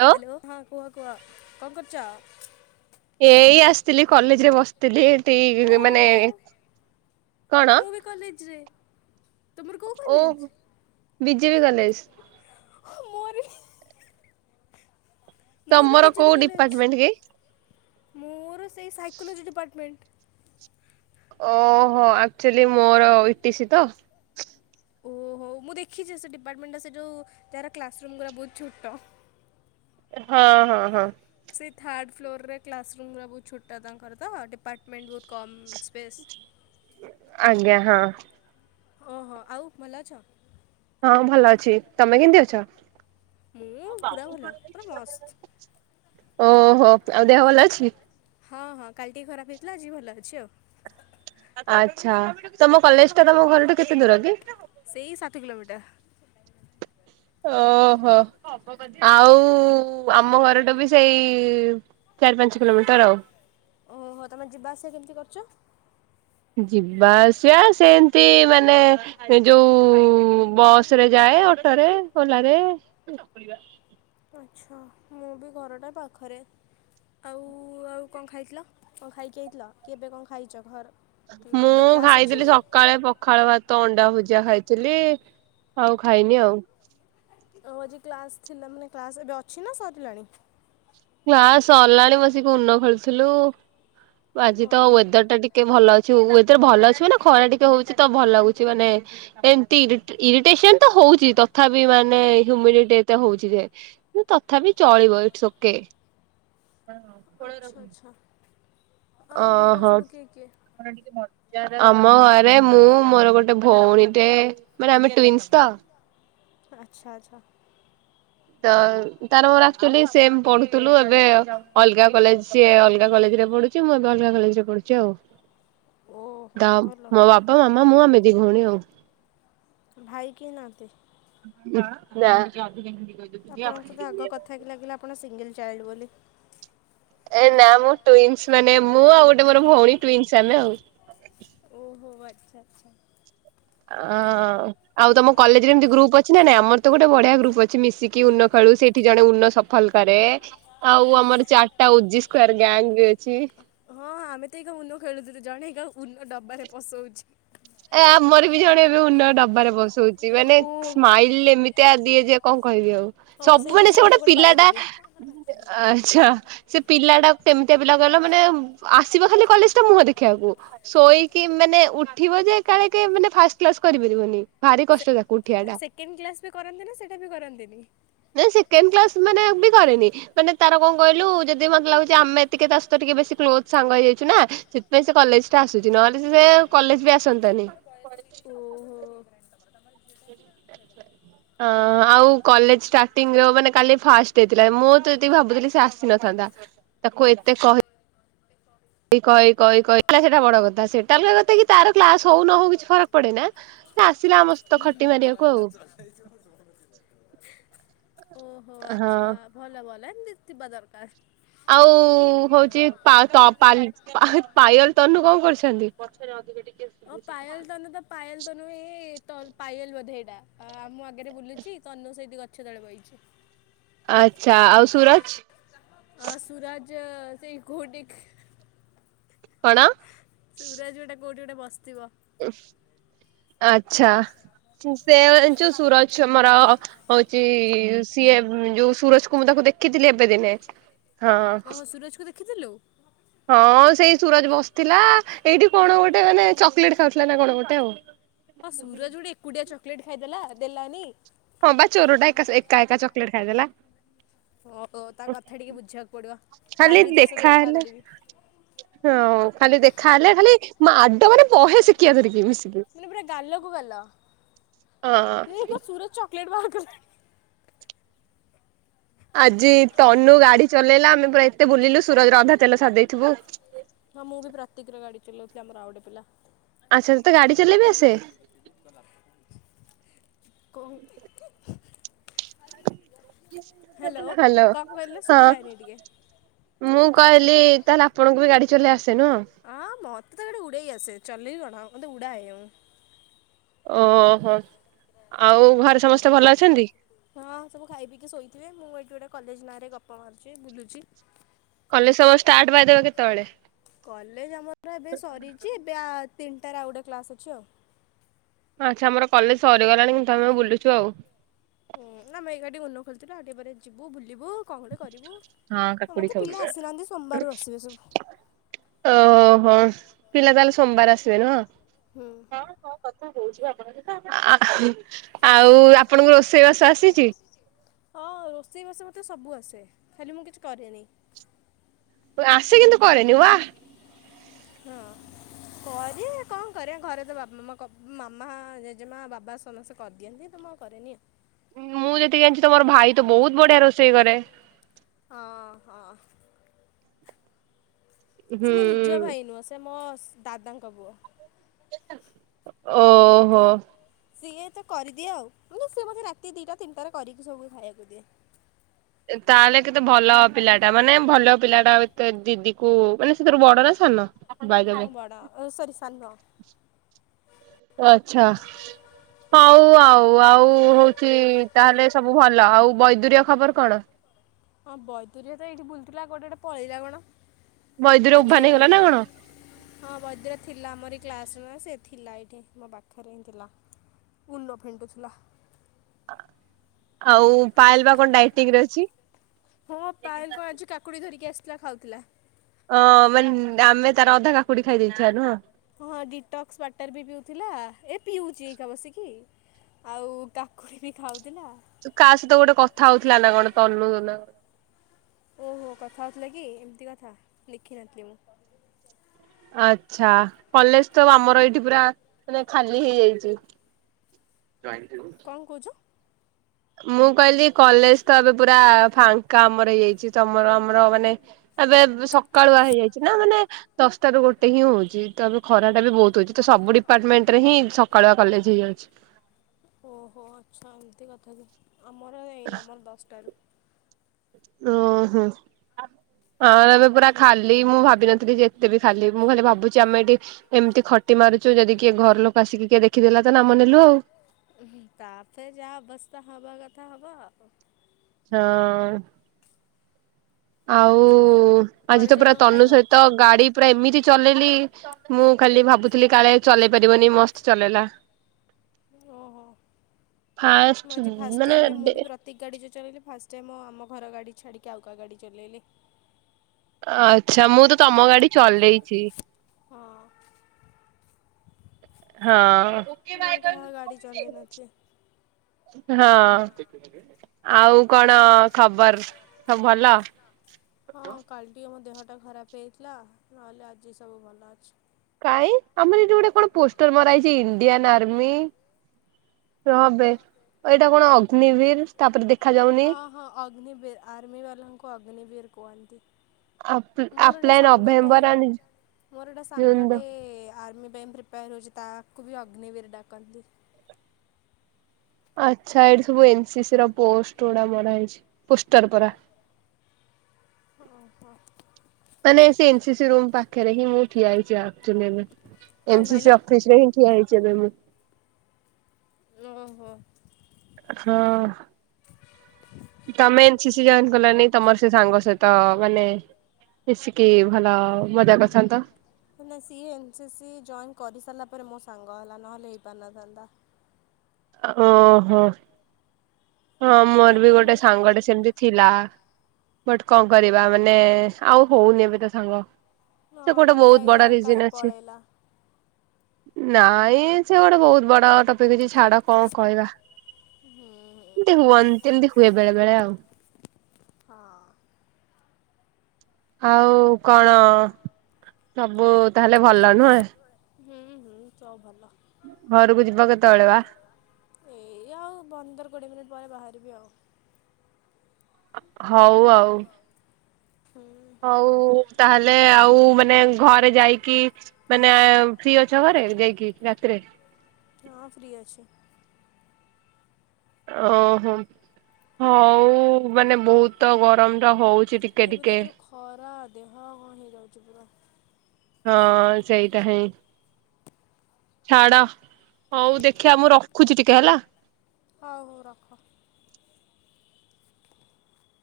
Hello hello. ଏଇ ଆସିଥିଲି college ରେ ବସିଥିଲି ଓ ଏଠି ମାନେ କଣ [unintelligible] କଲେଜ୍ ରେ। ଓ ବିଜେପି କଲେଜ୍। [unintelligible] ମୋର୍ ବି ତମର ବିଜେପି କୋଉ କଲେଜ୍ ଡିପାର୍ଟମେଣ୍ଟ କି? ମୋର ସେଇ ସାଇକୋଲୋଜି ଡିପାର୍ଟମେଣ୍ଟ୍। ଓହୋ ଆକ୍ଚୁଆଲି ମୋର ଇଟିଶି ତ। ଓହୋ ମୁଁ ଦେଖିଚି ସେ ଡିପାର୍ଟମେଣ୍ଟ୍ ସେ ଯଉ ତାର କ୍ଲାସ୍ ରୁମ୍ ଗୁଡ଼ା ବହୁତ୍ ଛୋଟ। ହଁ- ହଁ- ହଁ। ସେଇ ଥାର୍ଡ଼ ଫ୍ଲୋର୍ ରେ କ୍ଲାସ୍ ରୁମ୍ ରା ବହୁତ୍ ଛୋଟ ତାଙ୍କର ତ ଡିପାର୍ଟମେଣ୍ଟ୍ ବହୁତ କମ୍ ସ୍ପେସ୍ ଆଜ୍ଞା ହଁ। ଓହୋ ଆଉ ଭଲ ଅଛ? ହଁ ଭଲ ଅଛି। ତମେ କେମିତି ଅଛ? ମୁଁ ପୁରା ଭଲ ପୁରା ମସ୍ତ୍। ଓହୋ ଆଉ ଦେହ ଭଲ ଅଛି? ହଁ ହଁ କାଲି ଟିକେ ଖରାପ ହେଇଥିଲା ଆଜି ଭଲ ଅଛି ଆଉ। ଆଚ୍ଛା ତମ କଲେଜ ଟା ତମ ଘରଠୁ କେତେ ଦୂର କି? ସେଇ ସାତ କିଲୋମିଟର। ଓହୋ। ଆଉ ଆମ ଘରଟା ବି ସେଇ ଚାରି ପାଞ୍ଚ କିଲୋମିଟର ଆଉ। ଓହୋ ତମେ ଯିବା ଆସିବା କେମିତି କରୁଛ? ଯିବା ଆସିବା ସେମତି ମାନେ ସେ ଯୋଉ ବସ ରେ ଯାଏ ଅଟୋରେ ଓଲା ରେ ଆଚ୍ଛା ମୁଁ ବି ଘରଟା ପାଖରେ ଆଉ ଆଉ କଣ ଖାଇଥିଲ କଣ ଖାଇକି ଆଇଥିଲ କି ଏବେ କଣ ଖାଇଛ ଘର କିଲ ମୁଁ ଏବେ କ୍ଲାସ ଅଛି? ଖାଇଥିଲି ସକାଳେ ପଖାଳ ଭାତ ଅଣ୍ଡା ଭୁଜିଆ ଖାଇଥିଲି ଆଉ ଖାଇନି ଆଉ। ଆଉ ଆଜି କ୍ଲାସ ଥିଲା ମାନେ କ୍ଲାସ ଏବେ ଅଛି ନା ସରିଲାଣି? ନା ସରିଲାଣି ବସିକି ଉନ ଖେଳୁଥିଲୁ ଓ ଆଜି ତ ଆମ ୱେଦର ଟା ଟିକ କେ ଭଲ ଅଛି ୱେଦର ଭଲ ଅଛି ମାନେ ଖରା ଟିକେ ହଉଛି ତ ଭଲ ଲାଗୁଛି ମାନେ ଏମତି ଇରିଟ ଇରିଟେସନ ତ ହଉଛି ତଥାପି ମାନେ ହ୍ୟୁମିଡିଟି ଏତେ ହଉଛି ଯେ ତଥାପି ଚଳିବ ଇଟସ ଓକେ। ଆଚ୍ଛା ଆଚ୍ଛା। ଆଉ ଓ ଘରେ ହୋ ସବୁ କିଏ କିଏ [unintelligible] ଆମ ଘରେ ମୁଁ ମୋର ଗୋଟେ ଭଉଣୀ ଟେ ମାନେ ଆମେ ଟୁଇଁଷ ତ ଆଚ୍ଛା ଆଚ୍ଛା। ତ ତାର ମୋର ଆଚୁଆଲି ସେ ପଢୁଥିଲୁ ଏବେ ଅଲଗା କଲେଜ ସିଏ ଅଲଗା କଲେଜରେ ପଢୁ ଚି ମୁଁ ଏବେ ଅଲଗା କଲେଜରେ ପଢୁଛି ଆଉ। ଓ। ତମ ମୋ ବାପା ମାମା ମୁଁ ଆମେ ଦି ଭଉଣୀ ଆଉ। ଭାଇ କେହି ନାହାନ୍ତି? [unintelligible] ଆପଣଙ୍କ ସହିତ ଆଗ କଥା ହେଇକି ଲାଗିଲା ଆପଣ ସିଙ୍ଗିଲ ଚାଇଲଡ ବୋଲି। ଏ ନା ମୁଁ ଟୁଇନ୍ସ ମାନେ ମୁଁ ଆଉ ଗୋଟେ ମୋର ଭଉଣୀ ଟଇନ୍ସ ଆମେ ଆଉ। ଓ ଆଚ୍ଛା ଆଚ୍ଛା। ଅଁ ଆଉ ତମ କଲେଜରେ ଏମିତି ଗ୍ରୁପ ଅଛି ନା ନାଇଁ ଆମର ତ ଗୋଟେ ବଢିଆ ଗ୍ରୁପ୍ ଅଛି ମିଶିକି। କି ହଁ ଉନ୍ନ ଖଳୁ ସେ ବ୍ୟକ୍ତି ଜଣେ ଉନ୍ନ ସଫଲ କରେ ଆଉ ଆମର ଚାରିଟା ଓ ଜି ସ୍କୋୟାର ଗ୍ୟାଙ୍ଗ ବି ଅଛି। ହଁ ଆମେ ତ ଏଇାଖା ଉନ ଖେଳୁଥିଲୁ ଜଣେ ଏକା ଉନ ଡବାରେ ପସଉଛି। ଏ ଆମର ବି ଜଣେ ଏବେ ଉନ୍ନ ଡବାରେ ବସଉଛି ମାନେ ଓ ସ୍ମାଇଲ ଏମିତିଆ ଦିଏ ଯିଏ କଣ କହିବି ଆଉ। ହଉ ସେଇ ସବୁବେଳେ ଖୁସିରେ ସେ ମୁଁ ତ ଗୋଟେ ବାଡ଼େଇ ପିଲାଟା ଦେଲି। ଆଛା। ସେ ପିଲା ଟା କେମିତିଆ ପିଲା କହିଲ ମାନେ ଆସିବ ଖାଲି କଲେଜ ଟା ମୁଁହଁ ଦେଖିବାକୁ। ଶୋଇକି ମାନେ ଉଠିବ ଯେ କାଳେ କେ ମାନେ ଫାଷ୍ଟ କ୍ଲାସ କରିପାରିବନି ଭାରି କଷ୍ଟ ତାକୁ। ଉଠିବା ହା ଟା। ସେକେଣ୍ଡ କ୍ଲାସ୍ ବି କରନ୍ତି ନା ସେଇଟା ବି କରନ୍ତିନି? ନା ସେକେଣ୍ଡ କ୍ଲାସ ମାନେ ବି କରେନି। ମାନେ ତାର କଣ କହିଲୁ ଯଦି ମତେ ଲାଗୁଛି ଆମେତିକେ ତା ସହିତ ଟିକେ ବେଶୀ କ୍ଲୋଜ ସାଙ୍ଗ ହେଇଯାଇଛୁ ନା ସେଥିପାଇଁ ସେ କଲେଜ ଟା ଆସୁଛି ନହେଲେ ସେ ସେ କଲେଜ ବି ଆସନ୍ତାନି। ଓହୋ। [inaudible] ହଁ ଆଉ କଲେଜ ଷ୍ଟାଟିଙ୍ଗ ର ମାନେ କାଲି ଫାଷ୍ଟ ଡେ ଥିଲା ମୁଁ ଯେତିକି ଭାବୁଥିଲି ସେ ଆସ ନଥାନ୍ତା ତାକୁ ଏତେ କହି କହି କହି ସେଇଟା ବଡ କଥା ସେଟାଗ କଥା କି ତାର କ୍ଲାସ ହଉ ନ ହଉ କିଛି ଫରକ ପଡେନା। ମାନେ ଆସିଲା ଆମ ସହ ଓହୋ ହଁ ଆଚ୍ଛା ଭଲ ଭଲ ଏମିତି ଥିବା ଦରକାର ଆଉ ହଉଛି ପା ତ ପାଲି ପା ପାୟଲ ତନୁ କଣ କରିଛନ୍ତି। ଓ ପାୟଲ ତନୁ ତ ପାଏଲ ତ ନୁହେଁ ତ ପାଏଲ ବୋଧେ ଏଇଟା ଆମଁ ଆଗରେ ବୁଲୁଛି ତନ ସେଇଠି ଗଛ ତଳେ ବଇଛି। ଆଚ୍ଛା ଆଉ ସୁରଜ ଅ ସୁରଜ ସେଇ ଖୋଟି କଣ ସୁରଜ ଗୋଟା କେଉଁଠି ଗୋଟେ ବସ୍ ଥିବ। ଆଚ୍ଛା ସେ ଯୋ ସୁରଜ ଆମର ହଉଛି ସିଏ ଯୋଉ ସୁରଜ କୁମ ତାକୁ ଦେଖିଥିଲି ଏବେ ଦିନେ। ହଁ ଓହୋ ସୁରଜକୁ ଦେଖିଥିଲୁ? ହଁ ସେଇ ସୁରଜ ବସିଥିଲା ଏଇଠି କଣ ଗୋଟେ ମାନେ ଚକ୍ଲେଟ ଖାଉଥିଲା ନା କଣ ଗଟେ ଆଉ ହଁ ସୁରଜ ଗୋଟେ ଏକୁଟିଆ ଚକୋଲେଟ ଖାଇଦେଲା ଦେଲାନି। ହଁ ବା ଚୋରଟା ଏକା ଏକା ଏକା ଚକଲେଟ ଖାଇ ଦେଲା। ଓହୋ ତା କଥା ଟିକେ ବୁଝିବାକୁ ପଡିବ ଖାଲି କାଲି ତା ସହିତ ଦେଖା ହେଲେ କରିବି। ହଁ ଖାଲି ଦେଖା ହେଲେ ଖାଲି ମାଡ ମାନେ ବହେ ଶିଖିବା ଧରିକି ମିଶିକି। ମାନେ ପୁରା ଗାଲକୁ ଗାଲ ହଁ ଏକ ସୁରଜ ଚକୋଲେଟ୍ ବାହାର କଲାଣି। ଆଜି ତନୁ ଗାଡି ଚଲେଇଲା ଆମେ ପୁରା ଏତେ ବୁଲିଲୁ ସୁରଜ ଅଧା ତେଲ ସାରି ଦେଇଥିବୁ। ହଁ ମୁଁ ବି ପ୍ରାତିକର ଗାଡି ଚଲାଉଥିଲ ଆମର ଆଉଡେ ପିଲା। ଆଚ୍ଛା ତତେ ଗାଡ଼ି ଚଲେଇ ବି ଆସେ। ବି କଲା [inaudible] ହ୍ୟାଲୋ କଣ କହିଲେ ହଁ ଶୁଭିଲାନି ଟିକେ ମୁଁ କହିଲି ତାହେଲେ ଆପଣଙ୍କୁ ବି ଗାଡି ଚଲେଇ ଆସେ ନୁହଁ। ଆଁ ମତେ ତ ଗାଡ଼ି ଉଡ଼େଇ ଆସେ। ଚଲେଇ କଣ ମୁ ତ ଉଡ଼ାଏ ଉଁ। ଓହୋ ଆଉ ଘରେ ସମସ୍ତେ ଭଲ ଅଛନ୍ତି। ହଁ ସବୁ ଖାଇ ପିକି ଶୋଇଥିବେ ମୁଁ ଏଇଠି ଗୋଟେ କଲେଜ ନାଁରେ ଗପ ମାରୁଛି ବୁଲୁଛି। କଲେଜ ସବ ଷ୍ଟାର୍ଟ ପାଇଦେବ କେତେବେଳେ କଲେଜ ଆମର ଏବେ ସରିଛି ଏବେ ଆ ତିନିଟାରେ ଆଉ ଗୋଟେ କ୍ଲାସ ଅଛି ଆଉ। ଆଚ୍ଛା ଆମର କଲେଜ ସରିଗଲାଣି କିନ୍ତୁ ଆମେ ବୁଲୁଛୁ ଆଉ। ହୁଁ ନା ମାଇ ଗାଡି ମନ ଖୋଲିଥିଲୁ ଆଡେ ବ ଯିବୁ ବୁଲିବୁ। କଣ ଗୋଟେ କରିବୁ, ଆମର ତ ପିଲା ଆସିନାହାନ୍ତି ସୋମବାରରୁ ଆସିବେ ସବୁ। ଓହୋ ହୋ ପିଲା ତାହେଲେ ସୋମବାର ଆସିବେ ନୁହଁ। ହୁଁ। ଆଉ ଆପଣଙ୍କ ରୋଷେଇ ବାସ ଆସିଛି। ହଁ ରୋଷେଇବାଷ ମୋତେ ସବୁ ଆସେ। ଖାଲି ମୁଁ କିଛି କରେନି। ଆସେ କିନ୍ତୁ କରେନି ୱା। ହଁ କରି କଣ କରିବା ଘରେ ତ ବାବା ମାମା କବ ମାମା ଜେଜେମା ବାବା ସମସ୍ତେ କରିଦିଅନ୍ତି ତ ମୁ ଆଉ ପରେ ନିଅ। ମୁଁ ଯେତିକି ଜାଣିଛି ତମୋର ଭାଇ ତ ବହୁତ୍ ବଢିଆ ରୋଷେଇ କରେ। ହଁ -ହଁ। ସେ ହୁଁ ମୋ ନିଜ ଭାଇ ନୁହଁ, ସେ ମୋ ଦାଦାଙ୍କ ପୁଅ। ଓହୋ। ସିଏ ତ କରିଦିଏ ଆଉ, ମୁଁ ସିଏ ମତେ ରାତି ଦିଇଟା ତିନିଟାରେ କରିକି ସବୁ ଖାଇବାକୁ ଦିଏ। ତାହେଲେ କେତେ ଭଲ ପିଲା ଟା ମାନେ ଭଲ ପିଲାଟା ଏତେ ଦିଦି କୁ ମାନେ ସେଏ ବଡ ନାଁ ସାନ। ବାଇଦବେ ହୁଁ ବଡ ଓ ସରି ସାନ। ଆଚ୍ଛା। ହଉ ଆଉ ଆଉ ହୋଉଛି ତାହେଲେ ସବୁ ଭଲ ଆଉ ବୈଦ୍ୟୁରୟ ଖବର କଣ? ହଁ ବୈଦୁର ତ ଏଇଠି ବୁଲୁଥିଲା କୋଉଠି ଗୋଟେ ପଳେଇଲା କଣ ବୈଦୁର ଉଭାନ ହଜିଗଲାଣି ହେଇଗଲା ନା ବୋଧେ। କଣ? ହଁ ବଦ୍ର ଥିଲା ଆମରି କ୍ଲାସ୍ ନୁହେଁ ସେ ଥିଲା ଏଇଠି ମୋ ପାଖରେ ହିଁ ଥିଲା। ଉନ ଫିଣ୍ଟୁଥିଲା। ଆଉ ପାଏଲ ବା କଣ ଡାଇଟିଙ୍ଗ୍ ରେ ଅଛି। ହଁ ପାଏଲ କଣ ଆଜି କାକୁଡି ଧରିକି ଆସିଥିଲା ଖାଉଥିଲା। ଅଁ ମାନେ ଆମେ ତାର ଅଧା କାକୁଡି ଖାଇ ଦେଇେଥିବା ନୁହଁ। ହଁ ଡିଟକ୍ସ୍ ୱାଟର୍ ବି ପିଉଥିଲା, ଏ ପିଉଛି ଏଇକା ବସିକି। ଆଉ କାକୁଡି ବି ଖାଉଥିଲା। କା ସହିତ ଗୋଟେ କଥା ହଉଥିଲା ନାଁ କଣ ତନୁ ନା ଓହୋ କଥା ହୋଉଥିଲା କି ଏମିତି କଥା ଲେଖିନଥିଲି ମୁଁ। ଆଛା କଲେଜ୍ ତ ଆମର ଏଇଠି ପୁରା ମାନେ ଖାଲି ହେଇଯାଇଛି। ଗାଡି ଚାଲୁଛି। କଣ କହୁଚୁ? ମୁଁ କହିଲି କଲେଜ୍ ତ ଏବେ ପୁରା ଫାଙ୍କା ଆମର ହେଇଯାଇଛି, ତମର ଆମର ମାନେ ଏବେ ସକାଳୁଆ ହେଇଯାଇଛି ନାଁ ମାନେ ଦଶଟାରୁ ଗୋଟେ ହିଁ ହୋଉଛି ତ ଏବେ ଖରାଟା ବି ବହୁତ୍ ହୋଉଛି ତ ସବୁ ଡିପାର୍ଟମେଣ୍ଟ୍ ରେ ହିଁ ସକାଳୁଆ କଲେଜ୍ ହେଇଯାଉଛି। ଓହୋ ଆଚ୍ଛା ଏମିତି କଥାକି ଆମର ଏଇନି ଆମର ଦଶ୍ ଟାରୁ। ଉଁ ହୁଁ। ହଁ ଏବେ ପୁରା ଖାଲି ମୁଁ ଭାବିିନଥିଲି ଯେ ଏତେ ବି ଖାଲି ମୁଁ ଖାଲି ଭାବୁଛି ଆମେ ଏଠି ଏମିତି ଖଟି ମାରୁଛୁ ଯଦି କିଏ ଘର ଲୋକ ଆସିକି କିଏ ଦେଖିଦେଲା ତ ନାମ ନେଲୁ ଆଉ। ତାପରେ ଯାହା ଅବସ୍ଥା ହବା କଥା ହବ। ହଁ ଆଉ ଆଜି ଘରେ ତ ଯାଇ ପୁରା କଣ ତନୁ ଖାଇବ? ସହିତ ଗାଡି ପୁରା ଏମିତି ଚଲେଇଲି ମୁଁ ଖାଲି ଭାବୁଥିଲି କାଳେ ଚଲେଇ ପାରିବନି ମସ୍ତ୍ ଚଲେଇଲା। ଓହୋ। ଫାଷ୍ଟ୍ ମାନେ ଏ ଗାଡି ଯୋଉଁ ଚଲେଇଲି ଫାଷ୍ଟ୍ ଟାଇମ୍ ଆମ ଘର ଗାଡି ଛାଡିକି ଆଉ କାହା ଗାଡି ଚଲେଇଲି। ଆଚ୍ଛା ମୁଁ ତ ତମ ଗାଡି ଚଲେଇଚି। ହଁ। ହଁ। ମୁଁ କାହା ଗାଡ଼ି ଚଲେଇ ନଥିଲି। ହଁ ଆଉ କଣ ଖବର୍ ସବୁ ଭଲ। ହଁ କାଲି ଟିକେ ମୋ ଦେହଟା ଖରାପ୍ ହେଇଥିଲା ନହେଲେ ଆଜି ସବୁ ଭଲ ଅଛି। କାଇଁ ଆମର ଏଇଠି ଗୋଟେ କଣ ପୋଷ୍ଟର ମରାଇଛି ଇଡିଆନ୍ ଆର୍ ମମି ଏଇଟା କଣ ଅଗ୍ନିବୀର୍। ତାପରେ ଦେଖାଯାଉ ହଁ- ହଁ ଅଗ୍ନିବୀର୍ ଆର୍ମି ବାଲାଙ୍କୁ ଅଗ୍ନିବୀର୍ କୁହନ୍ତି। ଆପ ମୋର ଗୋଟେ ଆପ୍ଲାଏ ସାଙ୍ଗଟେ ନଭେମ୍ବର ଆଣ୍ଡ ମୋର ଗୋଟେ ଜୁନ ଦ ସାଙ୍ଗଟେ ଆର୍ମି ଟେନ୍ଥେ କଣ କହୁଚ ତାକୁବି ଅଗ୍ନିବିର୍ ଡ଼ାକନ୍ତି। ଆଚ୍ଛା ଏଇଠି ସବୁ ଏନସିସି ର ପୋଷ୍ଟ ଗୁଡା ମରା ହେଇଚି ପୋଷ୍ଟର ପରା। ଅହ। ମାନେ ସେଇ ଏନ୍ ସି ସି ରୁମ୍ ପାଖରେ ହିଁ ମୁଁ ଠିଆ ହେଇଚି। [unintelligible] କଣ ଏନ ସି କହିଲ? ସି ଅଫିସରେ ହିଁ ଠିଆ ହେଇଚି ଏବେ ମୁଁ। ଓହୋ। ହଁ। ତମେ ଏନ ସି ସି ଜଏନ୍‌ କଲନି ତମର ସେ ସାଙ୍ଗ ସହିତ ମାନେ ମିଶିକି ଭଲ ମଜା କରିଥାନ୍ତ। ନା ସିଏ ଏନ୍ ସି ସି ଜଏନ୍ କରିସାରିଲା ପରେ ମୋ ସାଙ୍ଗ ହେଲା ନହେଲେ ହେଇପାରିନଥାନ୍ତା। ଓହୋ ହଁ ଓ ମୋର ବି ତାପରେ ମୁଁ ଗୋଟେ ସାଙ୍ଗଟେ ସେ ସେମିତି ଥିଲା ବଟ୍ କଣ କରିବା ମାନେ ଆଉ ହୋଉନି ଏବେ ତା ସାଙ୍ଗ। ସେ ହଁ ଗୋଟେ ମୋତେ ବହୁତ ଲାଗିଲା ବଡ଼ କାଳେ ରିଜନ୍‌ ଅଛି। ପଳେଇଲା ନାଇଁ ସେ ଗୋଟେ ବହୁତ ବଡ଼ ଟପିକ୍ ଅଛି ଛା କଣ କହିବା ହୁଁ ହୁଁ ଏମତି ହୁଅନ୍ତି ଏମିତି ହୁଏ ବେଳେ ବେଳେ ଆଉ। ହଁ। ଆଉ କଣ ସବୁ ତାହେଲେ ଭଲ ନୁହେଁ। ହୁଁ ହୁଁ ଚ ଭଲ। ଘରକୁ ଯିବା କେତେବେଳେ ବା। ଏଇ ଆଉ ପନ୍ଦର କୋଡ଼ିଏ ମିନିଟ୍ ପରେ ବାହାରିବି ଆଉ। ହୋଉ ଆଉ। ହୁଁ ହୋଉ ତାହେଲେ ଆଉ ମାନେ ଘରେ ଯାଇକି ମାନେ ଫ୍ରି ଅଛ ଘରେ ଯାଇକି ରାତିରେ? ହଁ ଫ୍ରି ଅଛି। ଓହୋ ହୋଉ ମାନେ ବହୁତ ଗରମ ଟା ହୋଉଚି ଟି ଏବେ ତ ଯୋଉ ଖରା ଦେହ କଣ ହେଇଯାଉଚି ପୁରା। ହଁ ସେଇଟା ହିଁ ଛାଡ ହୋଉ ଦେଖିଆ ମୁଁ ରଖୁଚି ଟିକେ ହେଲା। ହୋଉ ହୋଉ ରଖ।